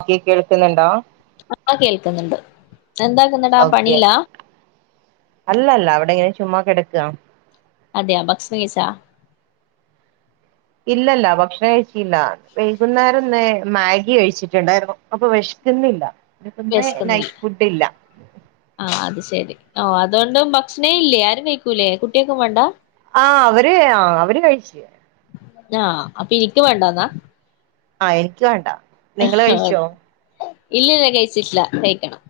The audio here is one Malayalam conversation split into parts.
ഓകെ കേൾക്ക്ന്ന്ണ്ടോ ആഹ് കേൾക്ക്ന്ന്ണ്ട് എന്താക്ക്ന്നടാ പണീലാ അല്ല ല്ല ഇവടെ ങ്ങനെ ചുമ്മാ കിടക്കാ അതെയാ ഭകഷണം കയിച്ച ഇല്ല ല്ല ഭക്ഷണം കഴിച്ചീല്ല വൈകുന്നേരം ന്ന് മാഗി കഴിച്ചിട്ട്ണ്ടായ്ര്ന്നു അപ്പൊ വെഷ്ക്ക്ന്നില്ല പിന്നെ പ്പംന്ന് നൈറ്റ് ഫുഡ് ഇല്ല ആഹ് അത് ശെരി ഓഹ് അതോണ്ടും ഭക്ഷണേ ഇല്ലേ ആരും കഴിക്കൂലേ കുട്ടിയെക്കും വേണ്ടാ ആഹ് അവര് ആഹ് അവര് കഴിച്ച് ആഹ് അപ്പൊ ഇനിക്ക് വേണ്ടന്നാ ആഹ എനിക്ക് വേണ്ട നിങ്ങള് ആഹ് കഴിച്ചോ ഇല്ല ല്ല കഴിച്ചിട്ട്ല്ല കെയിക്കണം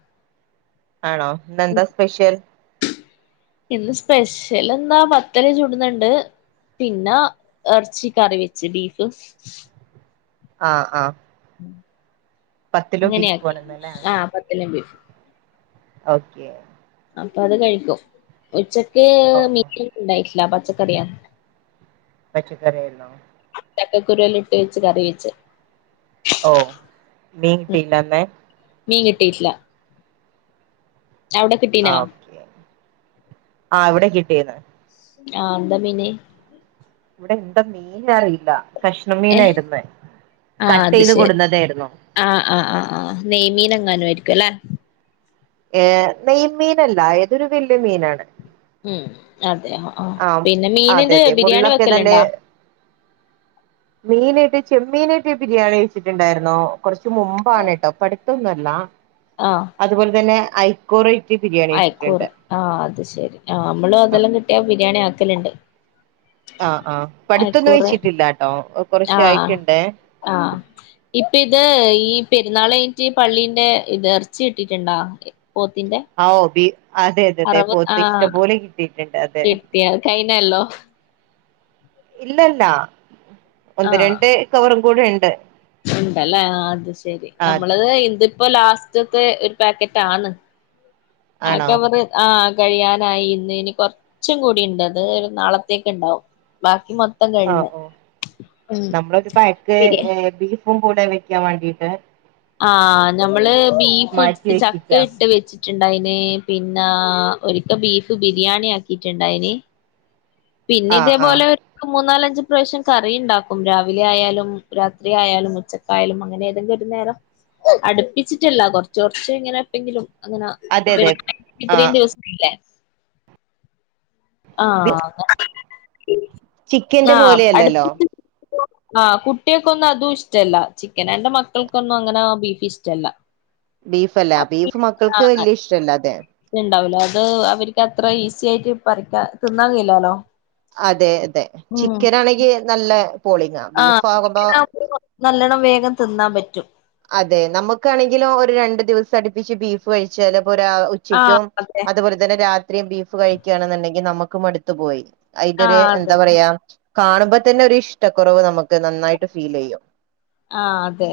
ആണോ ഇന്നെന്താ സ്പെഷ്യൽ ഇന്ന് സ്പെഷ്യൽ എന്താ ബത്തല് ചുടുന്ന്ണ്ട് പിന്നെ എർച്ചി കറി വെച്ച് ബീഫ് ആഹ് ആഹ് ബീഫ് അങ്ങനെയാക്കി വേണന്നല്ലേ ആഹ് പത്ത്ല് ബീഫ് ഓ ക്കെ അപ്പൊ അത് കഴിക്കും ഉച്ചക്ക് ഓ ഓ മീൻ ന്നും ണ്ടായിട്ട്ല്ല പച്ചക്കറിയാ പച്ചക്കറിയാര്ന്നോ ചക്കുരു ല്ലം ഇട്ട് വെച്ച് കറി വെച്ച് ഓഹ് മീൻ കിട്ടീല്ലാ ന്ന് മീൻ കിട്ടീട്ട്ല്ല അവ്ടെ കിട്ടീനാ ആഹ് ഇവിടെ കിട്ടീണ് ആഹ് എന്താ മീൻ ഇവിടെന്താ മീന് അറിയില്ല കഷ്ണം ഏഹ് മീനായിര്ന്ന് ആഹ് കട്ട് അത് യ്ത് ശരി കൊട്ന്നതായിര്ന്നു ആഹ് ആഹ് ആഹ് ആഹ് നെയ്മീനെ ങ്ങാനും അയ്ര്ക്കും അല്ലെ ഏഹ് നെയ് മീനല്ല ഏതൊരു വല്ലിയ മീനാണ് ഉം ഉം അതെ ആഹ് ആ പിന്നെ അതെ മീനിന്റെ അതെ ബിരിയാണി മുള്ളൊക്കെ വെക്കല്ണ്ടോ മീനെയ്ട്ട് ചെമ്മീനായിട്ട് ബിരിയാണി വെച്ചിട്ട്ണ്ടായിര്ന്നോ കൊർച്ച് മുമ്പാണ് ട്ടോ പട്ത്തൊന്നുംല്ലാ ആഹ് അത് പോൽ തന്നെ ഐക്കോറൈറ്റ് ബിരിയാണി വെയ്ച്ചിട്ട്ണ്ട് അയക്കൂറ് ആഹ് അത് ശെരി ആഹ് നമ്മള് അതെല്ലാം കിട്ടിയാ ബിരിയാണി ആക്കല്ണ്ട് ആഹ് ആഹ് പ്പട്ത്തൊന്നും വെയ്ച്ചിട്ടില്ലാട്ടോ ആഹ് ആഹ് ഇപ്പ ഇത് ഈ പെര്ന്നാള് യ്റ്റ് പള്ളീന്റെ ഇത് എർച്ചി കിട്ടീട്ട്ണ്ടാ പോത്തിന്റെ ഔ ബീ അതെ തെ അതെ അറവ് പോത്ത് ആഹ് ഇഷ്ടംപോലെ കിട്ടീട്ട്ണ്ട് അതെ കിട്ടിയ കഴിഞ്ഞല്ലോ ഇല്ലല്ല ഒന്ന് ആഹ് രണ്ട് കവറും കൂടെ ഉണ്ട് ഉണ്ടല്ലേ അത് ശരി ആ നമ്മള് അതെ ഇന്ത് ഇപ്പൊ ലാസ്റ്റത്തെ ഒരു പാക്കറ്റ് ആണ് ആണോ ആക്കവറ് ആഹ് കഴിയാനായി ഇന്ന് ഇനി കൊറച്ചും കൂടി ഉണ്ട് അത് ഒരു നാളത്തേക്ക് ഉണ്ടാവും ബാക്കി മൊ ആഹ് ഓഹ് നമ്മളൊരു ബിരിയാ [unintelligible] ബീഫും കൂടെ വെക്കാൻ വേണ്ടീട്ട് ആഹ് ഞമ്മള് ബീഫ് മാറ്റി ഇട്ട് ചക്ക വെച്ചിക്കാ ഇട്ട് വെച്ചിട്ടുണ്ടായിന് പിന്ന ഒരിക്ക ബീഫ് ബിരിയാണി ആക്കിയിട്ടുണ്ടായിന് പിന്നെ ആഹ് ആഹ് ഇതേപോലെ [unintelligible] മൂന്നാലഞ്ച് പ്രാവശ്യം കറി ഉണ്ടാക്കും രാവിലെ ആയാലും രാത്രി ആയാലും ഉച്ച ക്കായാലും അങ്ങനെ ഏതെങ്കിലും ഒരു നേരം അടുപ്പിച്ചിട്ടില്ല കൊറച്ച് കൊറച്ച് ഇങ്ങനെ എപ്പോങ്കിലും അങ്ങനാ അതെ അതെ [unintelligible] ഇത്രേം ആഹ് ദിവസം ഇല്ലേ ആഹ് അങ്ങനാ പിൻ ചിക്കന്റെ ആഹ് പോലെയല്ലല്ലോ അടുപ്പിച്ച് ആഹ് കുട്ട്യക്കൊന്നും അതും ഇഷ്ടല്ല ചിക്കനാ എന്റെ മക്കൾക്കൊന്നും അങ്ങനെ ബീഫ് ഇഷ്ടല്ല ബീഫല്ല ബീഫ് മക്കൾക്ക് വല്യ ഇഷ്ടല്ല അതെ [unintelligible] ഉണ്ടാവൂലോ അത് അവർക്ക് അത്ര ഈസി ആയിട്ട് പറിക്കാൻ തിന്നാൻ കഴിയൂലാല്ലോ അതെ അതെ ചിക്കൻ ആണെങ്കി നല്ല പോളിങ്ങാ ആഹ് ബീഫ് ചിക്കൻ ആകുമ്പോ [unintelligible] നല്ലോണം വേഗം തിന്നാൻ പറ്റും അതെ നമുക്കാണെങ്കിലും ഒരു രണ്ടു ദിവസം അടുപ്പിച്ച് ബീഫ് കഴിച്ചാല് അപ്പോ രാ ഉ ആഹ് ച്ചക്കും അതെ അത് പോലെ തന്നെ രാത്രിയും ബീഫ് കഴിക്കാണ് എന്നുണ്ടെങ്കിൽ നമ്മക്ക് മട്ത്തു പോയി അയിന്റെ ഒര് ആഹ് എന്താ അതന്നെ പറയാ കാണുമ്പോ തന്നെ ഒരു ഇഷ്ടക്കുറവ് നമുക്ക് നന്നായിട്ട് ഫീലെയ്യും ആഹ് അതെ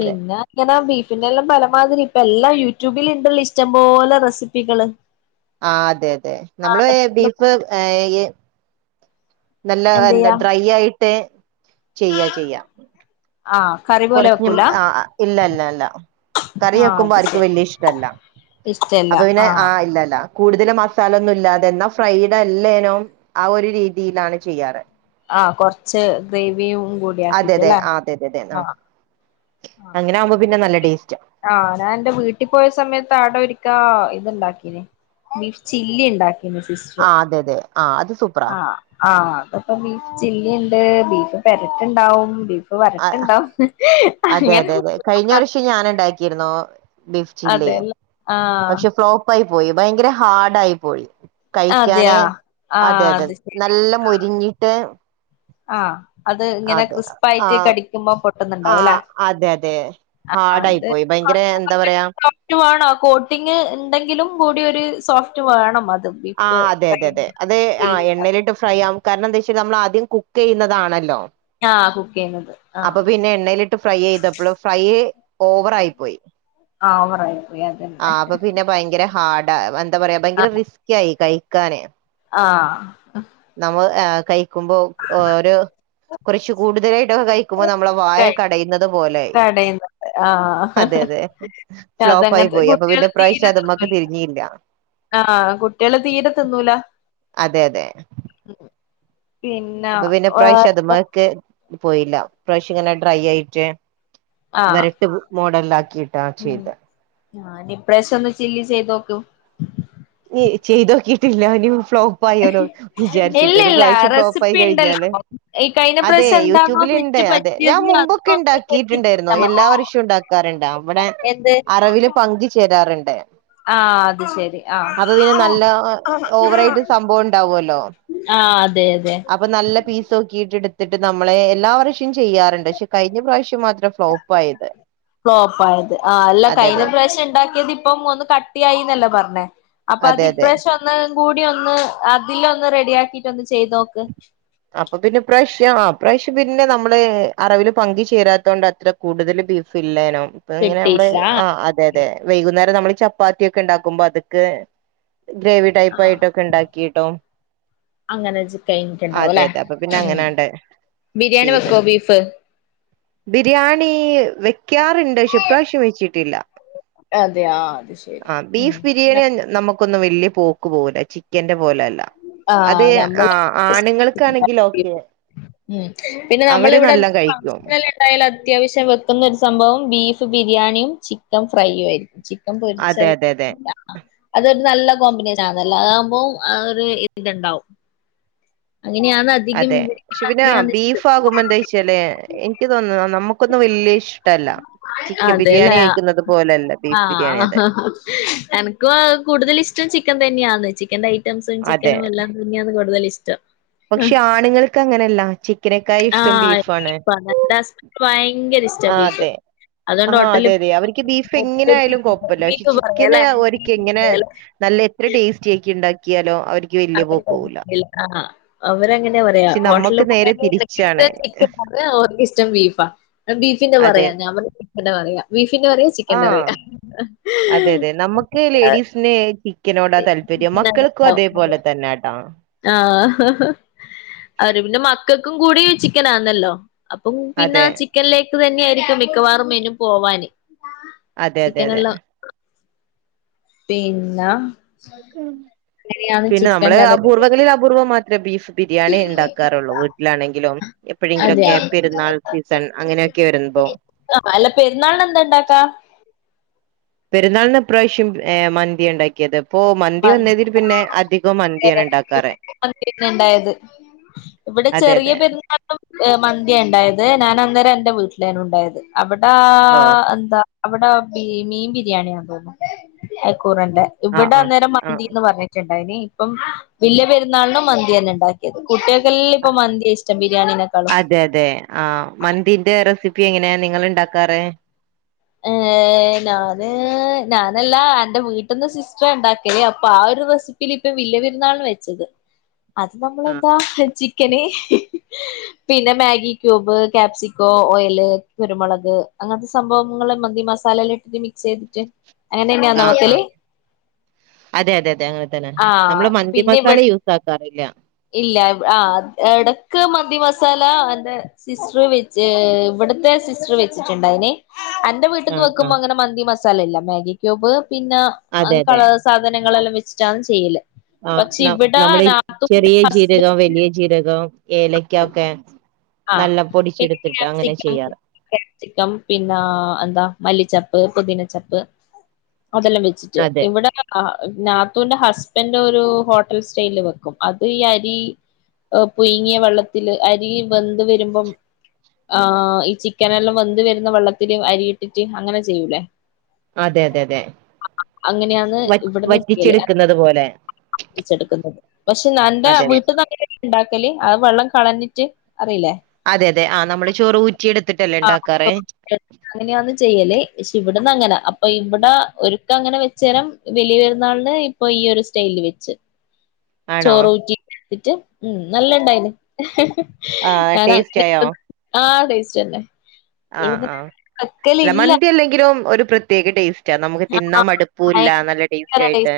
അതെ ഇങ്ങന ബീഫിന്റെ എല്ലാം പലമാതിരി ഇപ്പ എല്ലാം യൂട്യൂബില് ഇണ്ടല്ലോ ഇഷ്ടം പോലെ റെസിപ്പികള് [inaudible] ആഹ് അതെ അതെ നമ്മള് ആഹ് ബീഫ് ഏഹ് നല്ല എന്താ എന്തെയ്യാ ഡ്രൈ ആയിട്ട് ചെയ്യാ ചെയ്യാ ആഹ് കറി പോലെ കൊറഞ്ഞും വെക്കൂല ആഹ് ഇല്ല ഇല്ല ഇല്ല കറി ആഹ് വെക്കുമ്പോ അത് ആർക്കും ശരി വല്യ ഇഷ്ടല്ല അപ്പൊ പിന്നെ ആഹ് ഇല്ലല്ല കൂടുതല് മസാല ഒന്നും ഇല്ലാതെ എന്നാ ഫ്രൈഡ് അല്ലേനും ആ ഒരു രീതിയിലാണ് ചെയ്യാറ് ആഹ് കൊറച്ച് ഗ്രേവിയും കൂട് ടി അതെ അതെ ആക്കീട്ടല്ലേ ആ അതെ അതെ അതെ ആ ആഹ് ആഹ് അങ്ങനെ ആകുമ്പോ പിന്നെ നല്ല [unintelligible] ടേസ്റ്റ് ആഹ് ഞാൻ എന്റെ വീട്ടി പോയ സമയത്ത് ആടൊരിക്കാ ഇത്ണ്ടാക്കീന് ബീഫ് ചില്ലി ഇണ്ടാ ആഹ് അതെ അതെ ആഹ് അത് സൂപ്പറാ ആഹ് ആഹ് അത്പ്പോ ബീഫ് ചില്ലി ഉണ്ട് ബീഫ് പെരട്ട്ണ്ടാവും ബീഫ് [unintelligible] ആ വരട്ടണ്ടാ അതെ അങ്ങനെ അതെ അതെ കഴിഞ്ഞ വർഷം ഞാനുണ്ടാക്കിയിരുന്നു ബീഫ് ചില്ലിയും അതെല്ല ആഹ് പക്ഷെ ഫ്ലോപ്പായി പോയി ഭയങ്കര ഹാർഡായി പോയി കഴിക്കാനെ അതെയാ അതെ ആഹ് അതെ അത് ശരി നല്ല മൊരിഞ്ഞിട്ട് ആഹ് അത് ഇങ്ങനെ അതെ ആ ക്രിസ്പായിട്ട് കടി ക്കുമ്പോ ആ പൊട്ടുന്നുണ്ടാവും അല്ലേ അതെ അതെ ആഹ് ഹാർഡായി അത് പോയി ഭയങ്കര എന്താ [unintelligible] പറയാ [unintelligible] വേണം കോട്ടിംഗ് ഇണ്ടെങ്കിലും കൂടി ഒരു സോഫ്റ്റ് വേണം അത് ആഹ് ബീഫ് അതെ ഫ്രൈ അതെ അതെ അത് ആഹ് എണ്ണയിലിട്ട് ഫ്രൈയാവും കാരണം എന്തേ വെച്ചാല് നമ്മള് ആദ്യം കുക്ക് ചെയ്യുന്നതാണല്ലോ ആഹ് കുക്ക് ചെയ്യുന്നത് ആഹ് അപ്പൊ പിന്നെ എണ്ണയിലിട്ട് ഫ്രൈ ചെയ്തപ്പൊള് ഫ്രൈ ഓവറായി പോയി ആഹ് ഓവറായി പോയി അതെ ആഹ് അപ്പൊ പിന്നെ ഭയങ്കര ഹാർഡാ എന്താ പറയാ ഭയങ്കര ആഹ് റിസ്കി ആയി കയ് ക്കാനെ ആഹ് നമ്മ കഴിക്കുമ്പോ ഒരു കുറച്ച് കൂടുതലായിട്ടൊക്കെ കഴി ക്കുമ്പോ നമ്മളെ കൈ വായക്കെ അടയുന്നത് പോലായി കടേന്നത് ആഹ് അതെ, അതേ. ഫ്ലോപ്പായി അതങ്ങനത്തെ പോയി. അപ്പോ പിന്നെ കുട്ടികള് ഇപ്രാവശ്യം അത് മ്മക്ക് തിരിഞ്ഞില്ല. ആ, കുട്ടിയാൾ തീരെ തിന്നൂല. അതെ അതെ പിന്നാ, വേറെന്താ. ക്ക്‌ പോയില്ല. ഇപ്രാവശ്യം ഇങ്ങനെ ഡ്രൈ ആയിട്ട് ആഹ് ഇവര്ത്ത് മോഡൽ ആക്കി. ഉം. ഞാൻ, ഇപ്രാവശ്യം ചെയ്യ്, ചെയ്ത് നോക്കും. ഈ, ചെയ്ത് നോക്കീട്ടില്ല. ഇനി ഫ്ലോ പ്പായാലോ വിചാരിച്ചിട്ട് ഒരു ഇല്ലില്ല പ്രാവശ്യം ഫ്ലോപ്പായി റെസിപ്പി കഴിഞ്ഞാല്, ഇണ്ടല്ലോ ഈ കഴിഞ്ഞ അതേ പ്രാവശ്യം എന്താണോ യൂട്യൂബില് തെറ്റ് ഇണ്ടേ അ അതേ, ഞാൻ പറ്റിയത് അത് മുമ്പൊക്കെ ഒന്ന് വെച്ച് ഉണ്ടാക്കീട്ടുണ്ടാരുന്നു. കൊടുത്താ മതി എല്ലാ വർഷവും ഉണ്ടാക്കാറുണ്ട്. അവിടെ എന്ത് അറവില് പങ്ക് ചേരാറുണ്ട്. ആ, അത് ശരി. ആഹ് അപ്പോ പിന്നെ നല്ലാ ഓവറായിട്ട് സംഭവം ഉണ്ടാവല്ലോ അപ്പോ ആഹ് അതെ അതെ അപ്പോ, നല്ല പീസ് നോക്കീട്ടെടുത്തിട്ട് നമ്മളേ എല്ലാവരും ഷെ ക്കും ചെയ്യാറുണ്ട്. പക്ഷേ കഴിഞ്ഞ പ്രാവശ്യം മാത്രാ ഫ്ലോപ്പ് ആയത്. ഫ്ലോപ്പ് ആയത്. ആ, അല്ല അതെ കഴിഞ്ഞ അതെ പ്രാവശ്യം ഉണ്ടാക്കിയത് ഇപ്പം ഒന്ന് കട്ടിയായിന്നല്ല പറഞ്ഞേ അപ്പോ അത് അതെ അതെ ഇപ്രാവശ്യം ഒ ഒന്ന് കൂടി, ഒന്ന് അതിൽ ഒന്ന് റെഡി ആക്കീട്ട് ഒന്ന് ചെയ്ത് നോക്ക് അപ്പോ പിന്നെ ഇപ്രാവശ്യം ആ, പ്രാവശ്യം പിന്നെ നമ്മൾ അറവിൽ പങ്ക് ചേരാത്ത കൊണ്ട് അത്ര കൂടുതൽ ബീഫ് ഇല്ലനും, ഇപ്പോ ഇങ്ങനെ ഇമ്മള് കിട്ടിയിട്ടില്ല ആ, അതെ, അതെ. വൈകുന്നേരം നമ്മൾ ചപ്പാത്തിയൊക്കെ ഉണ്ടാക്കുമ്പോ അതുക്ക്‌ ഗ്രേവി ആഹ് ടൈപ്പായിട്ടൊക്കെ ഉണ്ടാക്കീട്ടോ അങ്ങനെ ച് കൈഞ്ഞിട്ടുണ്ടാവും അതെ അല്ലേ, അതെ അപ്പൊ പിന്നെ ഉം. അങ്ങനാണ്ട് ബിരിയാണി വെക്കുവോ ബീഫ്? ബിരിയാണീ വെയ്ക്കാറുണ്ട്. പക്ഷേ ഇപ്രാവശ്യം വെച്ചിട്ടില്ലാ. അതെയോ അത് ശരി ആ, ബീഫ് ഉം ബിരിയാണി തന്ന നമ്മ ക്കൊന്ന് വെല്യ പോക്ക് പോല. ചിക്കന്റെ പോലല്ലാ അതേ ആഹ് ആ, നമ്മള് ആ നീങ്ങൾ കണങ്കിലോ? ഓക്കേ, ഉം അവര് നല്ലാം കഴിക്കും. ആയാൽ അത്യാവശ്യം വെക്കുന്ന ഒരു സംഭവം ബീഫ് ബിരിയാണിയും ചിക്കൻ ഫ്രൈയ്യും ആയിരിക്കും. ചി ക്കം അതെ പൊരിച്ചത്. അതെ അതെ അതൊരു നല്ല കോമ്പിനേഷൻ ആന്നല്ലോ, അതാകുമ്പോ ആ ഇത് ഇതിൽണ്ടാവും. അങ്ങനെയാന്ന്. അതെ, പക്ഷേ പിന്നാ ബീഫ് ആകുമ്പ എന്താ വെച്ചല് എനിക്ക് തോന്നുന്നു നമ്മു ക്കൊന്നും വല്യ ഇഷ്ടല്ലാ. അതേല്ലേ, അ, ബീഫ് ബിരിയാണി അതെ ഹ്, ഹ് എന ഇക്ക്‌ കൂടുതൽ ഇഷ്ടം ചിക്കൻ തന്നെയാന്ന് ചിക്കന്റെ ഐറ്റംസും ചിക്കനും എല്ലാം തന്നെയാണ് കൂടുതൽ ഇഷ്ടം. പക്ഷേ ആണുങ്ങൾക്ക് അങ്ങനെയല്ലാ ചിക്കനെക്കായി ഇഷ്ടം ആഹ് ബീഫാണ്. എന്റെ ഹസ്ബൻഡിന് ഭയങ്കര ഇഷ്ടാ ആ ബീഫ്. അതെ ആ, അതുകൊണ്ട് അതെ, ഹോട്ടലിൽ അതെ അവർക്ക് ബീഫ് എങ്ങനെ ഹോട്ടലിൽ ആയാലും കോപ്പല്ല പക്ഷെ ബീഫ് പറയാല്ലേ ചിക്കനെയാ ഒരുക്കി ബീഫ് ഇങ്ങനേ പറയാല്ലേ നല്ല എത്ര ടേസ്റ്റി ആക്കി ഉണ്ടാക്കിയലോ അവര് [unintelligible] ആഹ് അവരങ്ങനെയാ പറയാ പക്ഷെ ഹോട്ടലിൽ നമ്മക്ക് ഫുഡ്‌ നേരെ തിരിച്ചാണ് [inaudible] അർക്ക് ഇഷ്ടം ബീഫാ ബീഫിന്റെ അതെ പറയാ ഞാൻ പറഞ്ഞു [inaudible] പറയാ ബീഫിന്റെ കറി ആ, അതെ, അതെ നമ്മക്ക് ലേഡീസിന് ചിക്കനോടാ താൽ പ്പര്യം മക്കൾക്കും അതേപോലെ തന്നാട്ടോ. ആഹ്, ഹ, ഹ, അവര് പിന്നെ മക്കക്കും കൂടി ചിക്കനാന്നല്ലോ. അപ്പം പിന്നാ അതെ ചിക്കനിലേക്ക് തന്നെ ആയിരിക്കും മിക്കവാറും മെനു പോവാന് അതെ അതെ ചിക്കൻ അതെ അല്ലാ പിന്നാ അങ്ങനെയാണ് പിന്നെ നമ്മള് കഥകളി അപൂർവ്വങ്ങളിൽ അപൂർവ്വം മാത്രേ ബീഫ് ബിരിയാണി ഉണ്ടാക്കാറുള്ളൂ വീട്ടിലാണെങ്കിലും എപ്പെഴെങ്കിലും ഒക്കെ അതെയാ പെരുന്നാൾ സീസൺ അങ്ങനെയൊക്കെ വരുമ്പോ ആഹ് അല്ല പെരുന്നാളിന് എന്താ ഉണ്ടാക്കാ പെരുന്നാളിന് ഈ പ്രാവശ്യം ഏഹ് മന്തി ഒണ്ടായി ഇത് ഇപ്പൊ മന്തി വന്നതിൽ പിന്നെ അധികം മന്തിയാണ് ഉണ്ടാക്കാറ് മന്തിന്നെ ഇണ്ടായത് ഇവിടെ അതെ ചെറിയ അതെ പെരുന്നാ മന്തി ഉണ്ടായത് ഞാൻ അന്നേരം എന്റെ വീട്ടിലാണ് ഉണ്ടായത് അവിടാ ഓ എന്താ അവിടെ ബീ മീൻ ബിരിയാണിയാണന്ന് തോന്നുന്നു അക്കൂറന്റെ ആഹ് ഇവിടെ ആഹ് അന്നേരം ആഹ് മന്തിന്ന് പറഞ്ഞ ണ്ടനി ഇപ്പം വല്യ പെരുന്നാളിനും മന്തി തന്നെ ഉണ്ടാ കുട്ടികൾക്ക് എല്ലാം ഇപ്പ മന്തി ഇഷ്ടം ബിരിയാണിനെക്കാളും അതെ അതെ ആഹാ മന്തിന്റെ റെസിപ്പി എങ്ങനെയാ നിങ്ങള് ഉണ്ടാക്കാറ് ഞാന് ഞാനല്ലാ അന്റെ വീട്ടിന്ന് സിസ്റ്ററാ ഉണ്ടാക്കല് അപ്പൊ ആ ഒരു റെസ് ഇതിൽ ഇപ്പം വല്യ പെരുന്നാളിന് വെച്ചത് അത് നമ്മള് ആഹ് എന്താ ചിക്കന് പിന്നെ മാഗി ക്യൂബ് കാപ്സിക്കോ ഓയില് കുരുമുളക് അങ്ങനത്തെ സംഭവം നിങ്ങള് മന്തി മസാല എല്ലാം ഇട്ടിട്ട് മിക്സ് ചെയ്തിട്ട് അങ്ങനെന്നെയാന്നോ ആഹ് ആഹാ വെക്കല് അതെ അതെ തെ അങ്ങനെ തന്നെ ആഹ് നമ്മള് മന്തി പിന്നെ ഇവി മസാല യൂ യൂസ് ആക്കാറില്ല ഇല്ല ആഹാ ഇടക്ക് മന്തി മസാല എൻ്റെ സിസ്റ്റർ വെച്ച് ഇവിടുത്തെ സിസ്റ്റർ വെച്ചിട്ടുണ്ടായിന് അ എന്റെ വീട്ടി നിന്ന് ആഹ് വെക്കുമ്പോ ആഹ് അങ്ങനെ മന്തി മസാല ഇല്ല മാഗി ക്യൂബ് പിന്നെ അ അതെ കള അതെ സാധനങ്ങളെല്ലാം വെച്ചിട്ടാണ് ചെയ്യല് ആഹാ പക്ഷെ നാം ഇവിടെ നമ്മടെ നാത്തൂന്റെ ചെറിയ ജീരകം ഹസ്ബൻഡ് വലിയ ജീരകം ഏലക്കക്കെ ആഹ് നല്ല പൊടിച്ചെടുത്തിട്ട് അങ്ങനെ ചെയ്യാറ് ചിക്കം പിന്നെ എന്താ മല്ലിചെപ്പ് പുദീനചെപ്പ് അതെല്ലാം സ്‌റ്റ് അതെ ഇവിടെ നാത്തുന്റെ ഹസ്ബൻ്റെ ഒരു ഹോട്ടൽ സൈല് വെക്കും അപ്പം ഈ അരി പുയിങ്ങിയ വെള്ളത്തില് അരി വെന്ത് വരുമ്പം ആഹ് ഈ ചിക്കനെല്ലാം വെന്ത് വരുന്ന വെള്ളത്തില് അരിയിട്ടിട്ട് അങ്ങനെ ചെയ്യൂലേ അതെ തെ തെ അങ്ങനെയാന്ന് വറ്റിച്ചെടുക്കുന്നത് പോലെ വറ്റിചെടുക്കുന്നത് പക്ഷെ നല്ല അതെ വീട്ടിന്ന് ഉണ്ടാക്കല് അത് വെള്ളം കളഞ്ഞിട്ട് അറിയില്ലേ അതെ അതെ ആഹാ നമ്മള് ചോറ് ഊറ്റി എടുത്തിട്ടല്ലേ [unintelligible] അങ്ങനെയാന്ന് ചെയ്യല് ക്ഷെ ഇവിടന്ന് അങ്ങനെ അപ്പം ഇവിടെ ഒരുക്കം അങ്ങനെ വെച്ചേരം വെലിയ പെരുന്നാളിന് പ്പൊ ഈ ഒരു സ്റ്റൈലില് വെച്ച് ആണോ ചോറ് ഊറ്റി വെച്ചിട്ട് നല്ല ഇണ്ടായിന് ആ ആണാ ടേസ്റ്റ് ആയോ ആഹ് ടേസ്റ്റ് തന്നെ ആഹ് ഇവിടന്ന് ആഹ് അല്ല വെക്കലില്ല മന്തി അല്ലെങ്കിലും ഒരു പ്രത്യേക ടേസ് റ്റ നമുക്ക് തിന്നാ ആഹ് ഭയ മടുപ്പൂല്ല നല്ല ടേസ്റ്റ് ഭയങ്കര ആയിട്ട്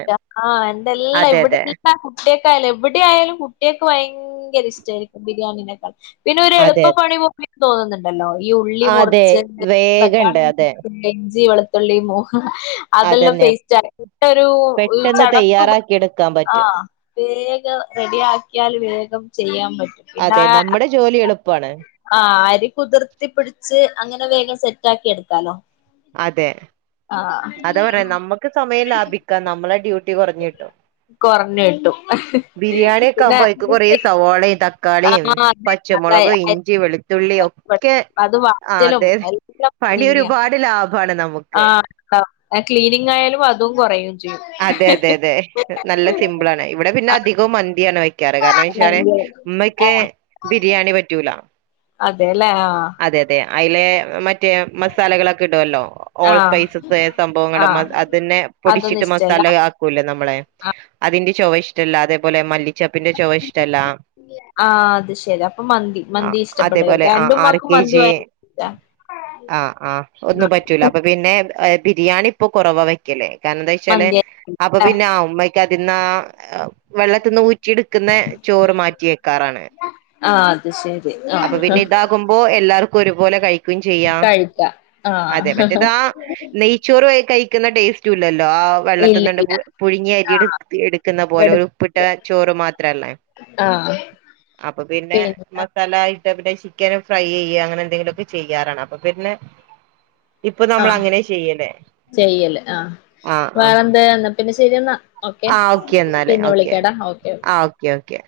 അതെ അതെ കുട്ട്യേക്കായാലും എവിടെ ആയാലും കുട്ടികക്ക് ഭയങ്കര ഇഷ്ട്ടായിരിക്കും ബിരിയാണിനെക്കാൾ പിന്നെ ഒരു അതെ അ [unintelligible] തോന്നുന്നുണ്ടല്ലോ ഈ ഉള്ളി അതെ മുറിച്ച് വേഗണ്ട് അതെ [unintelligible] ഇഞ്ചി വെളു [unintelligible] അതെല്ലാം അതന്നെ പേസ്റ്റ് ആക്കിട്ട് ഒരു പെട്ടെന്ന് തയ്യാറാക്കി [unintelligible] എടുക്കാൻ പറ്റും ആഹ് വേഗം റെഡി ആക്കിയാല് വേഗം ചെയ്യാൻ പറ്റും പിന്നെ അതെ ആ നമ്മടെ ജോലി എളുപ്പാണ് ആഹ് അരി കുതിർത്തി പിടിച്ച് അങ്ങനെ വേഗം സെറ്റാക്കി എടുക്കാലോ അതെ ആഹ് അതാ പറയ നമ്മുക്ക് സമയം ലാഭിക്കാം നമ്മളെ ഡ്യൂട്ടി കുറഞ്ഞ് കിട്ടും കൊറഞ്ഞ് കിട്ടും ബിരിയാണിയൊക്കെ ആവുമ്പോ അയ്ക്ക് കൊറേ പിന്നെ സവാളേം തക്കാളീം ആഹ് പ അതെ അതെ ച്ചമുളക്, ഇഞ്ചി, വെളുത്തുള്ളി അയൽപക്കത്ത് ഒക്കെ അത് ആഹ് വാഞ്ചലും അതെ എല്ലാം പണി പണിയന്നെയാ ഒരുപാ ട് ലാഭാണ് നമു ആഹ് [unintelligible] ക്ലീനിങ് ആയാലും അതും കൊറയും ചെയ്യും അതെ അതെ അതെ നല്ല സിമ്പിളാണ് ഇവിടെ പിന്നെ അധികവും മന്തിയാണ് വെ ക്കാറ് കാരണം വച്ചാല് അതെ ഉമ്മക്ക് ബിരിയാണി പറ്റൂല അതേല്ലേ ആഹ് അതെ അതെ അയിലേ മറ്റേ മസാലകളൊക്കെ ഇടുവല്ലോ ഓൾ ആഹ് സ്പൈസസ് സംഭവങ്ങള് മ ആഹ് അതിനെ അതൊന്നും പൊടിച്ചിട്ട് മ ഇഷ്ടല്ല [unintelligible] ക്കൂല്ലേ നമ്മള് അതിന്റെ ചൊവ ഇഷ്ട്ടല്ല അതേപോലെ മല്ലിച്ചപ്പിന്റെ ചൊവ ഇഷ്ട്ടല്ല ആഹ് അത് ശെരി അപ്പൊ മന്തി മന്തി അതേപോലെ ഇഷ്ടപ്പെടുവേരിക്കും അഹ് ആ ആർ എന്റുമ്മാക്കും കെ മന്തി ജി ഭയ ആഹ് ആഹ് ഒന്നും ആഹ് പറ്റൂല അപ്പൊ പിന്നെ ബിരിയാണി ഇപ്പൊ കൊറവാ വെ യ്ക്കലെ കാരണം എന്താന്ന് വെച്ചാല് മന്തി അപ്പൊ ആഹ് പിന്നെ ആ ഉമ്മക്ക് അതിന്ന് ആ വെള്ളത്തിന്ന് ഊ റ്റി എടുക്കുന്നെ ചോറ് മാറ്റിവെക്കാറാണ് ആഹ് അത് ശെരി ആഹ് ക്കുമ്പോ എല്ലാവർക്കും ഒരുപോലെ കഴിക്ക്യും ചെയ്യാം കഴിക്കാ അതെ ആഹ് മറ്റേത് ആ നെയ്ച്ചോറ് വഴി കഴിക്കുന്ന ടേസ്റ്റും ഇല്ലല്ലോ ആഹ് ഇല്ല വെള്ളത്തിന്നിണ്ട് ഇല്ല പു പുഴുങ്ങിയ അരി ആഹ് എടുത്ത് എടുക്കുന്ന പോലെ ഒരുപ്പിട്ട് എടുത്ത് ചോറ് മാത്രല്ലെ ആഹ് അപ്പൊ പിന്നെ മ സലായിട്ട് അവിടെ ചിക്കനും ഫ്രൈ ചെയ്യുക അങ്ങനെ എന്തെങ്കിലുവൊക്കെ ചെയ്യാറാണ് അപ്പൊ പിന്നെ ഇപ്പൊ നമ്മൾ ആഹ് അങ്ങനെ ചെയ്യലേ ചെയ്യല്ല് ആഹ് ആഹ് ആഹ് വേറെന്ത് എന്നാ പിന്നെ ശരിയെന്നാ ആഹ് ഓക്കെ എന്നാല് പിന്നെ ഓക്കെ വിളിക്കാടാ ഓക്കെ ആഹ് ഓക്കെ ഓക്കെ